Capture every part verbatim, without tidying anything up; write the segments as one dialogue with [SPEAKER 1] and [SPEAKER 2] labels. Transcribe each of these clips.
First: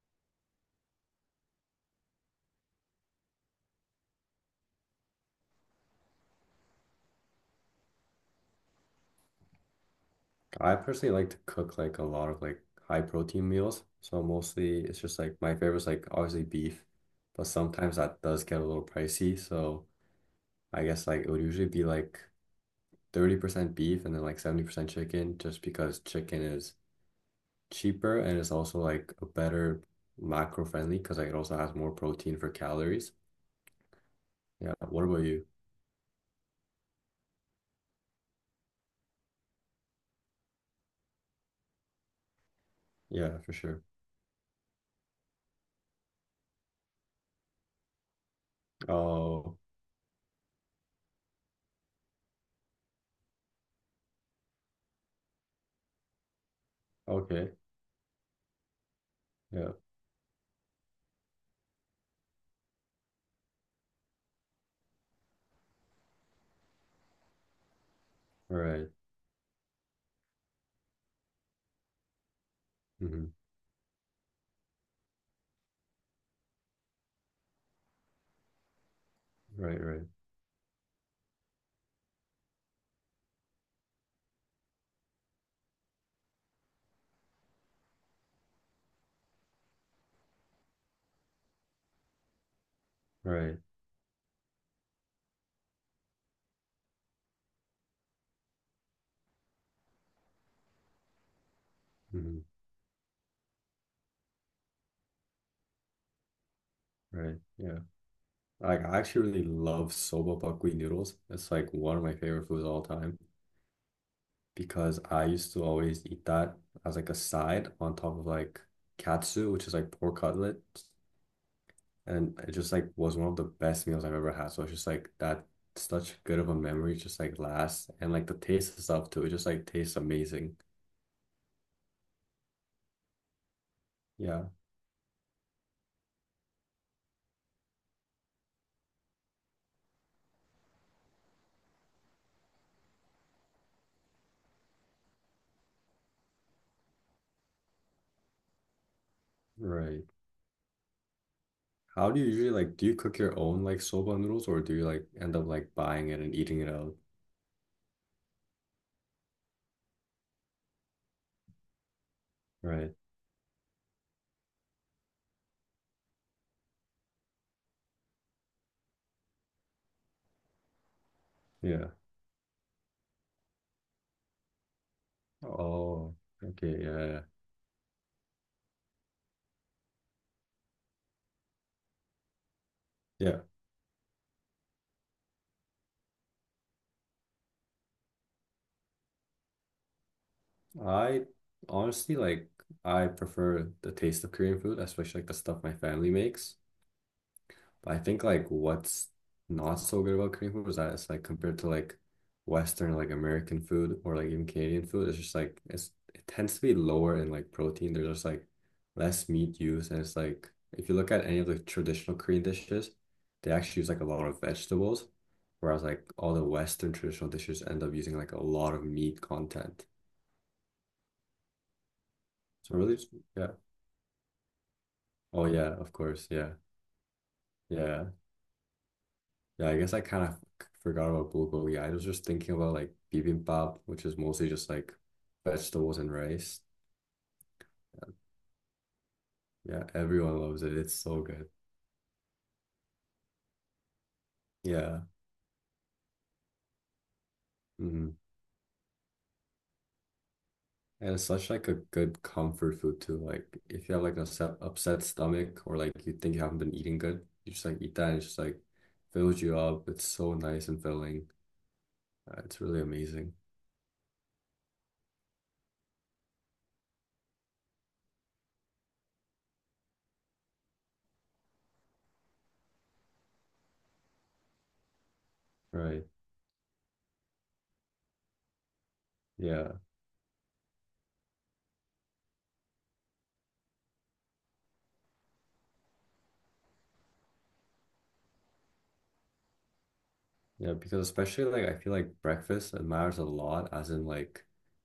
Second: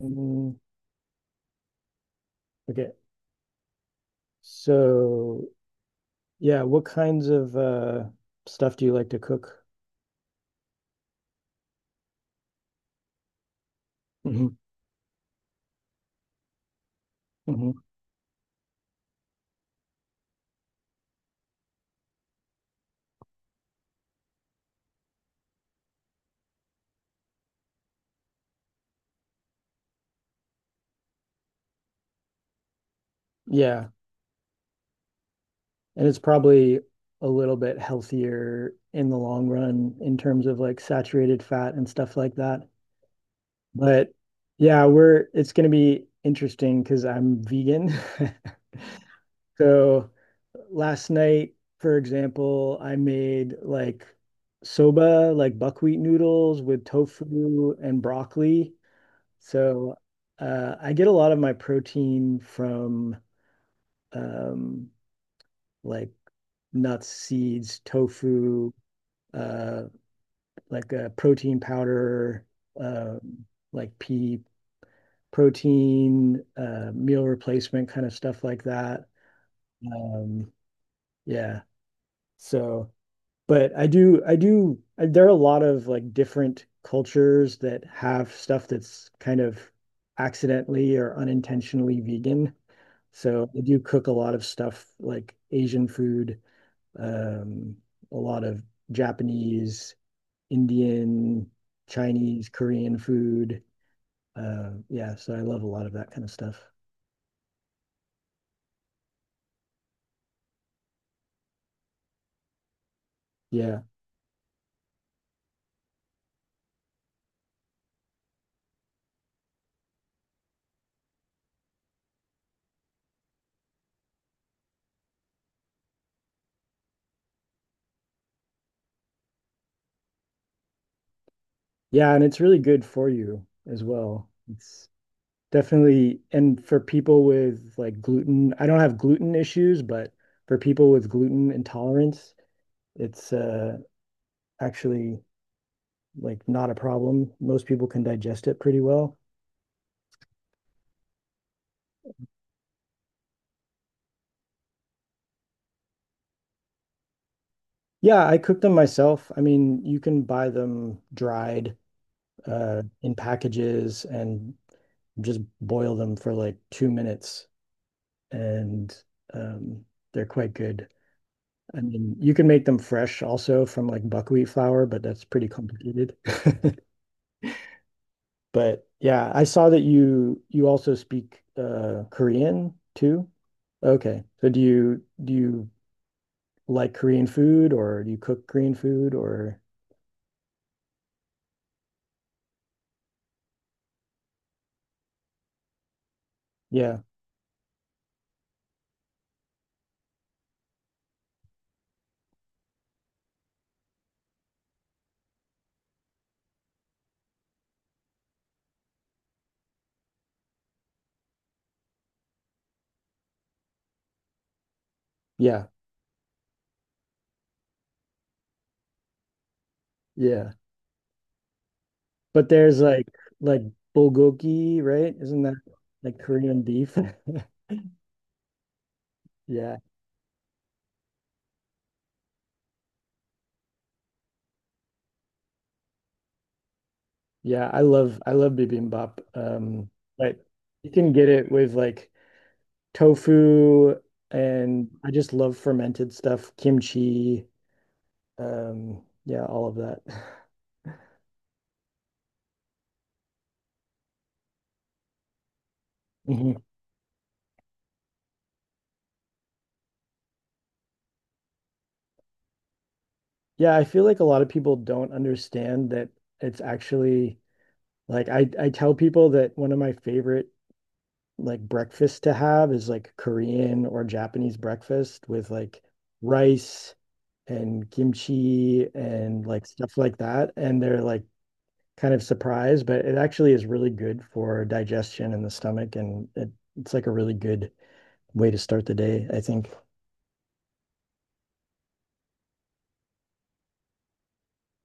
[SPEAKER 1] Mm, okay. So, yeah, what kinds of uh stuff do you like to cook?
[SPEAKER 2] I personally like to cook like a lot of like high protein meals. So
[SPEAKER 1] hmm
[SPEAKER 2] mostly it's just like my favorite's like obviously beef, but
[SPEAKER 1] hmm
[SPEAKER 2] sometimes that does get a little pricey. So I guess like it would usually be like thirty percent beef and then like seventy percent chicken just because chicken is cheaper, and it's also like a better macro friendly because like it also has more protein for calories.
[SPEAKER 1] Yeah.
[SPEAKER 2] Yeah. What about you?
[SPEAKER 1] And it's probably a little bit healthier in the long run in terms of like saturated fat and stuff like that.
[SPEAKER 2] Yeah, for sure.
[SPEAKER 1] But yeah, we're it's going to be interesting because I'm vegan.
[SPEAKER 2] Oh,
[SPEAKER 1] So last night, for example, I made like soba, like buckwheat noodles with
[SPEAKER 2] okay.
[SPEAKER 1] tofu and broccoli.
[SPEAKER 2] Yeah.
[SPEAKER 1] So uh, I get a lot of my protein from um, like nuts, seeds, tofu,
[SPEAKER 2] Right.
[SPEAKER 1] uh, like a protein powder,
[SPEAKER 2] Mm-hmm.
[SPEAKER 1] um, like pea protein, uh, meal replacement kind of stuff like that.
[SPEAKER 2] Right, right,
[SPEAKER 1] Um, yeah. So, but I do, I do, I, there are a lot of like different cultures that have stuff that's kind of accidentally or unintentionally vegan. So
[SPEAKER 2] right.
[SPEAKER 1] I do cook a lot of stuff like Asian food, um, a lot of Japanese, Indian,
[SPEAKER 2] Mm-hmm.
[SPEAKER 1] Chinese, Korean food. Uh, yeah, so I love a lot of that kind of stuff.
[SPEAKER 2] Right. Yeah. Like I actually really love soba buckwheat noodles. It's like one of my favorite foods of all time
[SPEAKER 1] Yeah.
[SPEAKER 2] because I used to always eat that as like a side on top of like katsu, which is like pork cutlet. And it just like was one of the best meals I've ever had. So it's just like that such good of a memory just like lasts, and like the taste and stuff too. It just like tastes amazing.
[SPEAKER 1] Yeah, and it's really good for you as well.
[SPEAKER 2] Yeah,
[SPEAKER 1] It's definitely, and for people with like gluten, I don't have gluten issues, but for people with gluten intolerance, it's uh, actually like not a problem. Most people can digest it pretty well.
[SPEAKER 2] right. How do you usually like do you cook your own like soba noodles, or do you like end up like buying it and eating it out?
[SPEAKER 1] Yeah, I cook them myself. I mean, you can buy them dried uh,
[SPEAKER 2] Right.
[SPEAKER 1] in packages and just boil them for like two minutes, and um, they're quite good. I
[SPEAKER 2] Yeah.
[SPEAKER 1] mean, you can make them fresh also from like buckwheat flour, but that's pretty
[SPEAKER 2] Oh,
[SPEAKER 1] complicated.
[SPEAKER 2] okay, yeah, yeah, yeah.
[SPEAKER 1] But yeah, I saw that you you also speak uh, Korean too.
[SPEAKER 2] Yeah,
[SPEAKER 1] Okay, so do you do you like Korean food, or do you cook Korean food, or
[SPEAKER 2] I honestly like I prefer the taste of Korean food, especially like the stuff my family makes.
[SPEAKER 1] yeah,
[SPEAKER 2] But I think like what's not so good about Korean food is that it's like compared to like Western like American food or like even Canadian food, it's just like it's it tends to be lower in like protein. There's just like less meat used, and it's like if you look at any of the traditional Korean dishes, they actually use like a lot of vegetables,
[SPEAKER 1] yeah,
[SPEAKER 2] whereas like all the Western traditional dishes end up using like a lot of meat content.
[SPEAKER 1] yeah. But
[SPEAKER 2] So
[SPEAKER 1] there's
[SPEAKER 2] really,
[SPEAKER 1] like
[SPEAKER 2] just- yeah.
[SPEAKER 1] like bulgogi, right? Isn't
[SPEAKER 2] Oh
[SPEAKER 1] that
[SPEAKER 2] yeah, of
[SPEAKER 1] like
[SPEAKER 2] course, yeah,
[SPEAKER 1] Korean beef?
[SPEAKER 2] yeah. Yeah,
[SPEAKER 1] Yeah.
[SPEAKER 2] I guess I kind of forgot about bulgogi. I was just thinking about like bibimbap, which is mostly just like vegetables and rice.
[SPEAKER 1] Yeah, I love I love bibimbap.
[SPEAKER 2] Yeah,
[SPEAKER 1] Um,
[SPEAKER 2] everyone
[SPEAKER 1] but
[SPEAKER 2] loves it.
[SPEAKER 1] you
[SPEAKER 2] It's
[SPEAKER 1] can
[SPEAKER 2] so
[SPEAKER 1] get
[SPEAKER 2] good.
[SPEAKER 1] it with like tofu and
[SPEAKER 2] Yeah.
[SPEAKER 1] I just love fermented stuff, kimchi,
[SPEAKER 2] Hmm.
[SPEAKER 1] um, yeah, all of that.
[SPEAKER 2] And it's such like a good comfort food too. Like if you have like an upset, upset stomach or like you think you
[SPEAKER 1] Mhm.
[SPEAKER 2] haven't been eating good, you just like eat that and it just like fills you up. It's so nice and filling. Uh, it's really amazing.
[SPEAKER 1] Yeah, I feel like a lot of people don't understand that it's actually like I I tell people that one of my favorite like breakfast to have is like Korean or Japanese breakfast with like
[SPEAKER 2] Right.
[SPEAKER 1] rice and kimchi and like
[SPEAKER 2] Yeah.
[SPEAKER 1] stuff like that. And they're like kind of surprised, but it actually is really good for digestion in the stomach. And it, it's like a really good way to start the day, I think.
[SPEAKER 2] Yeah, because especially like I feel like breakfast it matters a lot, as in like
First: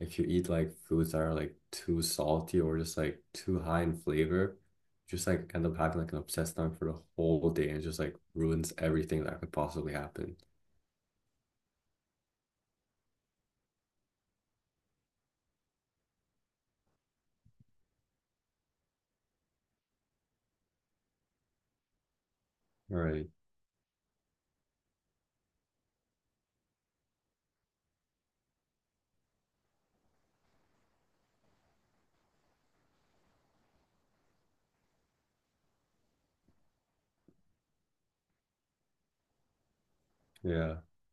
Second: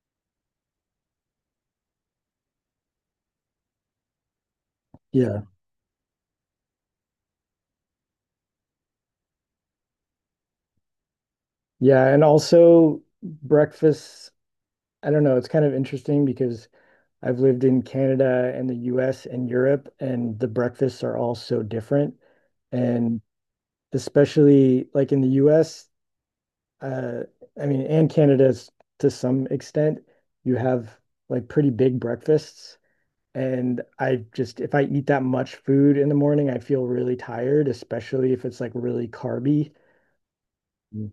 [SPEAKER 2] if you eat like foods that are like too salty or just like too high in flavor, just
[SPEAKER 1] Yeah.
[SPEAKER 2] like end up having like an upset stomach for the whole day and just like ruins everything that could possibly happen.
[SPEAKER 1] Yeah. And also breakfast, I don't know, it's kind of interesting because I've lived in Canada and the U S and Europe, and the breakfasts are all so different. Yeah. And
[SPEAKER 2] Right.
[SPEAKER 1] especially like in the U S, I mean, and Canada to some extent, you have like pretty big breakfasts. And I just, if I eat that much food in the morning, I feel really tired, especially if it's like really carby.
[SPEAKER 2] Yeah.
[SPEAKER 1] Mm.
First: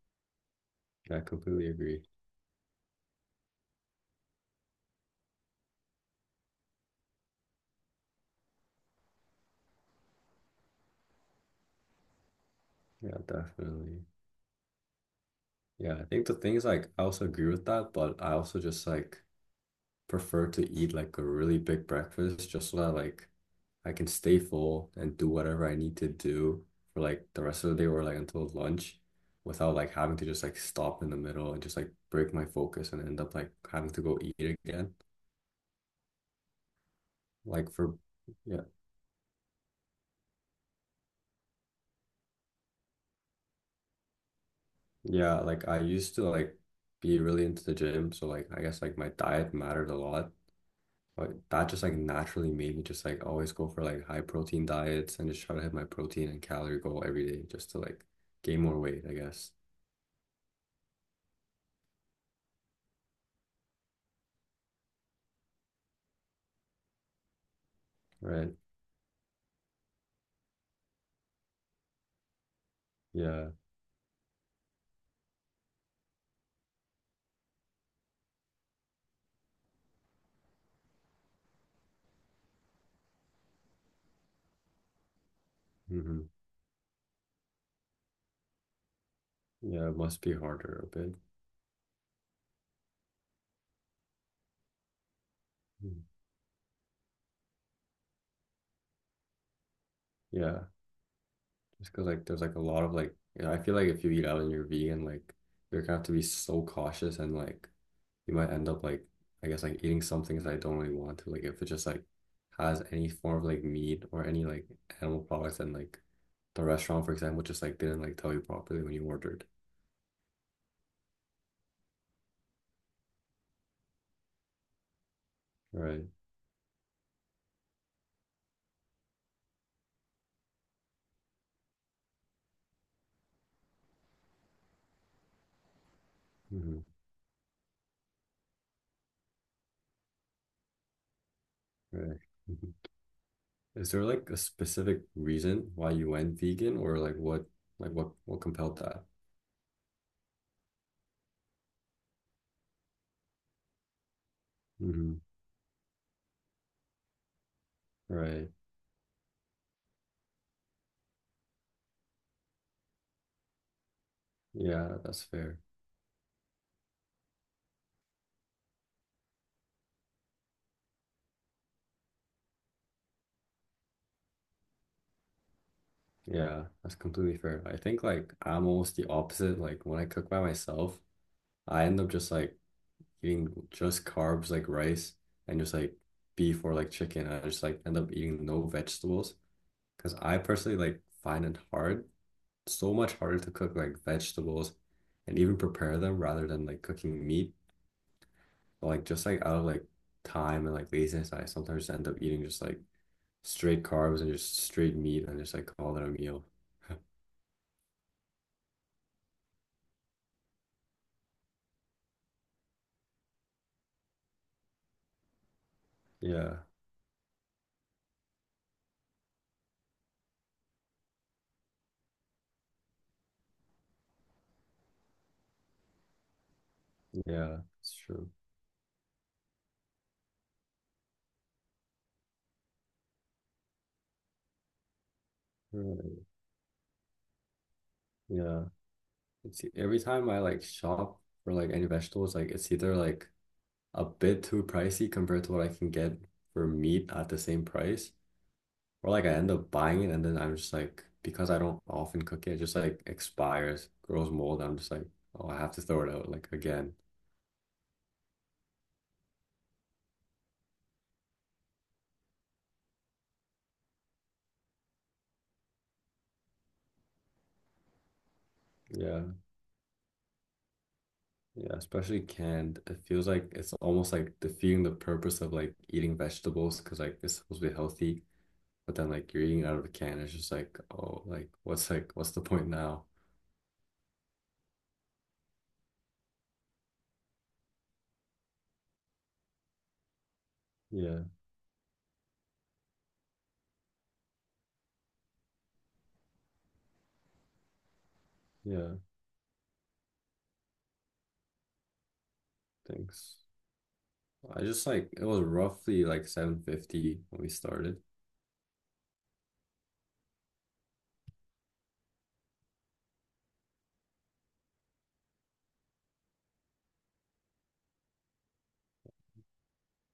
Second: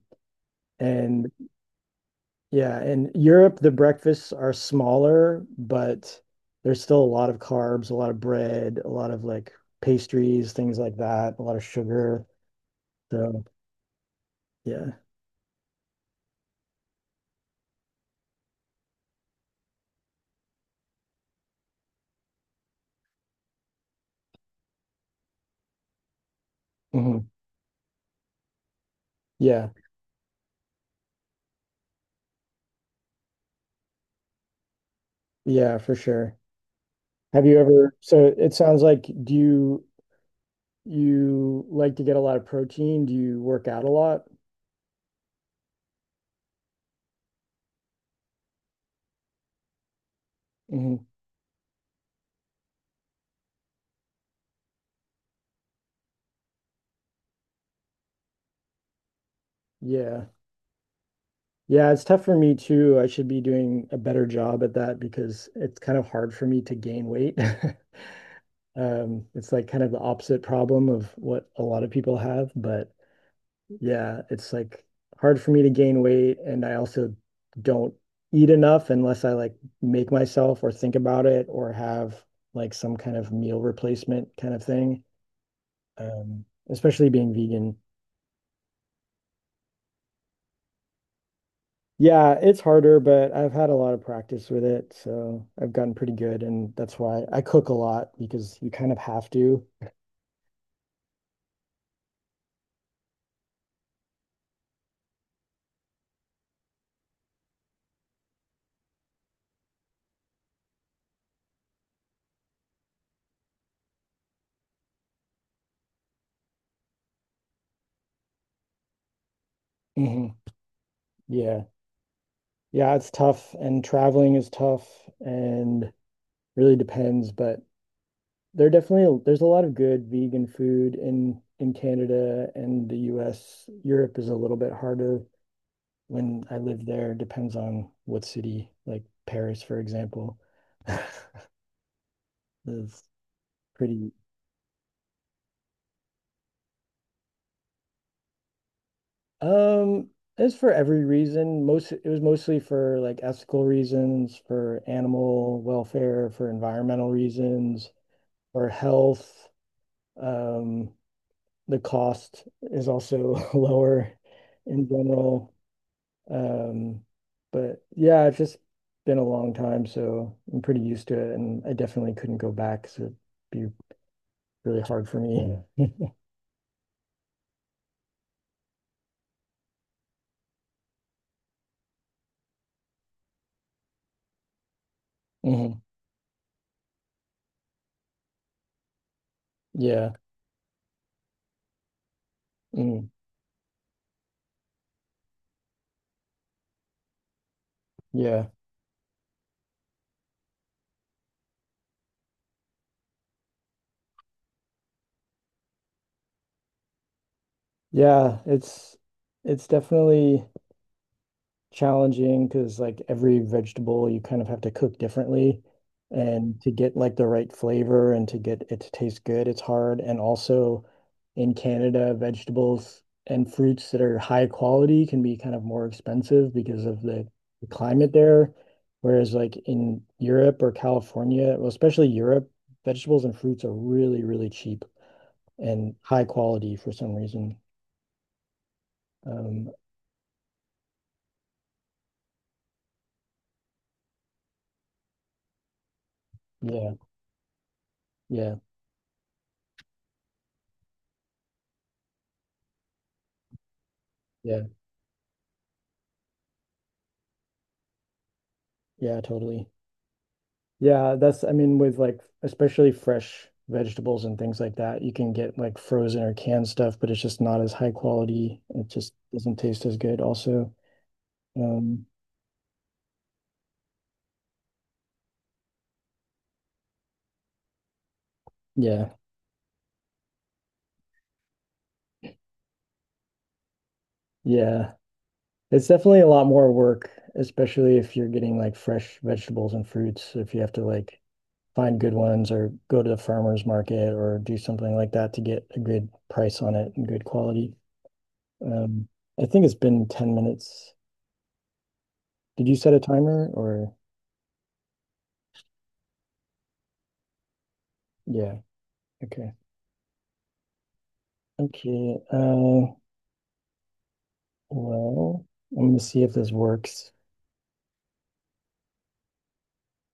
[SPEAKER 2] I
[SPEAKER 1] And
[SPEAKER 2] completely agree.
[SPEAKER 1] yeah, in Europe, the breakfasts are smaller, but there's still a lot of carbs, a lot of bread, a lot of like pastries, things like that, a lot of sugar.
[SPEAKER 2] Yeah,
[SPEAKER 1] So
[SPEAKER 2] definitely.
[SPEAKER 1] yeah.
[SPEAKER 2] Yeah, I think the thing is like I also agree with that, but I also just like prefer to eat like a really big breakfast just so that like I can stay full and do whatever I need to do for like
[SPEAKER 1] Mhm.
[SPEAKER 2] the rest of the day or like until lunch
[SPEAKER 1] Yeah.
[SPEAKER 2] without like having to just like stop in the middle and just like break my focus and end up like having to go eat again.
[SPEAKER 1] Yeah, for sure. Have you
[SPEAKER 2] Like
[SPEAKER 1] ever,
[SPEAKER 2] for
[SPEAKER 1] so it
[SPEAKER 2] yeah,
[SPEAKER 1] sounds like do you you like to get a lot of protein? Do you work out a lot?
[SPEAKER 2] yeah, like I used to like be really into the gym, so like I guess like my diet mattered a lot.
[SPEAKER 1] hmm
[SPEAKER 2] But that just like naturally made me just like always go for like high protein diets and just try to hit my protein and calorie goal every day just to like gain more weight, I guess.
[SPEAKER 1] Yeah. Yeah, it's tough for me too. I should be doing a better job at that because it's kind of hard for me to gain weight.
[SPEAKER 2] Right.
[SPEAKER 1] Um, it's like kind of the opposite problem of what a lot of people have, but
[SPEAKER 2] Yeah.
[SPEAKER 1] yeah, it's like hard for me to gain weight, and I also don't eat enough unless I like make myself or think about it or have like some kind of meal replacement kind of thing.
[SPEAKER 2] Hmm.
[SPEAKER 1] Um, especially being vegan.
[SPEAKER 2] Yeah, it must be harder a bit.
[SPEAKER 1] Yeah, it's harder, but I've had a lot of practice with it, so I've gotten
[SPEAKER 2] Mm.
[SPEAKER 1] pretty good, and that's why I cook a lot because you kind of have to.
[SPEAKER 2] Yeah, just because like there's like a lot of like you know, I feel like if you eat out and you're vegan, like you're gonna have to be so cautious, and like you might end up like I guess like eating some things that I don't really want to. Like if it just like has any form of like meat or any like animal products, and like the restaurant, for example, just like didn't like tell you properly when you ordered.
[SPEAKER 1] hmm Yeah. Yeah, it's tough, and traveling is tough and
[SPEAKER 2] Right.
[SPEAKER 1] really depends, but There definitely there's a lot of good vegan food in in Canada and the U S. Europe is a little bit harder when I
[SPEAKER 2] Hmm.
[SPEAKER 1] lived there. Depends on what city, like Paris, for example.
[SPEAKER 2] Right. Mhm.
[SPEAKER 1] It's
[SPEAKER 2] Is there
[SPEAKER 1] pretty
[SPEAKER 2] like a specific reason why you went vegan, or like what like what what compelled that?
[SPEAKER 1] um as for every reason, most it was mostly for like ethical reasons, for
[SPEAKER 2] Hmm.
[SPEAKER 1] animal welfare, for environmental reasons,
[SPEAKER 2] Right.
[SPEAKER 1] for health. Um, the cost is also lower in
[SPEAKER 2] Yeah, that's
[SPEAKER 1] general.
[SPEAKER 2] fair.
[SPEAKER 1] Um, but yeah, it's just been a long time, so I'm pretty used to it, and I definitely couldn't go back, so it'd be really hard for me.
[SPEAKER 2] Yeah, that's completely fair. I think like I'm almost the opposite. Like when I cook by myself, I end up just like eating just carbs like rice
[SPEAKER 1] Yeah.
[SPEAKER 2] and just
[SPEAKER 1] Mhm.
[SPEAKER 2] like beef or like chicken. I just like end up eating no vegetables
[SPEAKER 1] Yeah.
[SPEAKER 2] because I personally like find it hard, so
[SPEAKER 1] Mm.
[SPEAKER 2] much harder to cook like vegetables and even prepare them rather than like cooking meat.
[SPEAKER 1] Yeah.
[SPEAKER 2] But, like just like out of like time and like laziness, I sometimes end up eating just like straight carbs and just straight meat and just like call it a meal.
[SPEAKER 1] Yeah, it's it's definitely challenging because like every vegetable you kind of have to cook differently. And
[SPEAKER 2] Yeah,
[SPEAKER 1] to get like the right flavor and to get it to taste good, it's hard. And also in Canada, vegetables and fruits that are high quality can be kind of more expensive because of the,
[SPEAKER 2] yeah,
[SPEAKER 1] the
[SPEAKER 2] it's
[SPEAKER 1] climate
[SPEAKER 2] true.
[SPEAKER 1] there. Whereas like in Europe or California, well, especially Europe, vegetables and fruits are really, really cheap and high
[SPEAKER 2] Right.
[SPEAKER 1] quality for some reason.
[SPEAKER 2] Yeah. It's
[SPEAKER 1] Um,
[SPEAKER 2] e, every time I like shop for like any vegetables, like it's either like a bit too pricey compared to what I can get for
[SPEAKER 1] yeah,
[SPEAKER 2] meat at the same price,
[SPEAKER 1] yeah,
[SPEAKER 2] or like I end up buying it and then I'm just like because I don't often cook it, it just like expires, grows mold.
[SPEAKER 1] yeah,
[SPEAKER 2] I'm just like, oh, I have to throw it out like again.
[SPEAKER 1] yeah, totally. Yeah, that's, I mean, with like, especially fresh vegetables and things like that, you can get like frozen or canned stuff, but it's just not as high quality. It just
[SPEAKER 2] Yeah.
[SPEAKER 1] doesn't taste as good also.
[SPEAKER 2] Yeah,
[SPEAKER 1] Um,
[SPEAKER 2] especially canned. It feels like it's almost like defeating the purpose of like eating vegetables because like it's supposed to be healthy. But then
[SPEAKER 1] yeah,
[SPEAKER 2] like you're eating out of a can, it's just like, oh, like what's like what's the point now?
[SPEAKER 1] yeah. It's definitely a lot more work, especially if you're getting like fresh vegetables and fruits. If you have to like
[SPEAKER 2] Yeah,
[SPEAKER 1] find good ones or go to the farmer's market or do something like that to get a good price on it and good quality.
[SPEAKER 2] yeah,
[SPEAKER 1] Um, I think it's been ten minutes. Did you set a
[SPEAKER 2] thanks.
[SPEAKER 1] timer or?
[SPEAKER 2] I just like it was roughly like seven fifty when we started.
[SPEAKER 1] Yeah. Okay. Okay, uh, well, let me see if this works.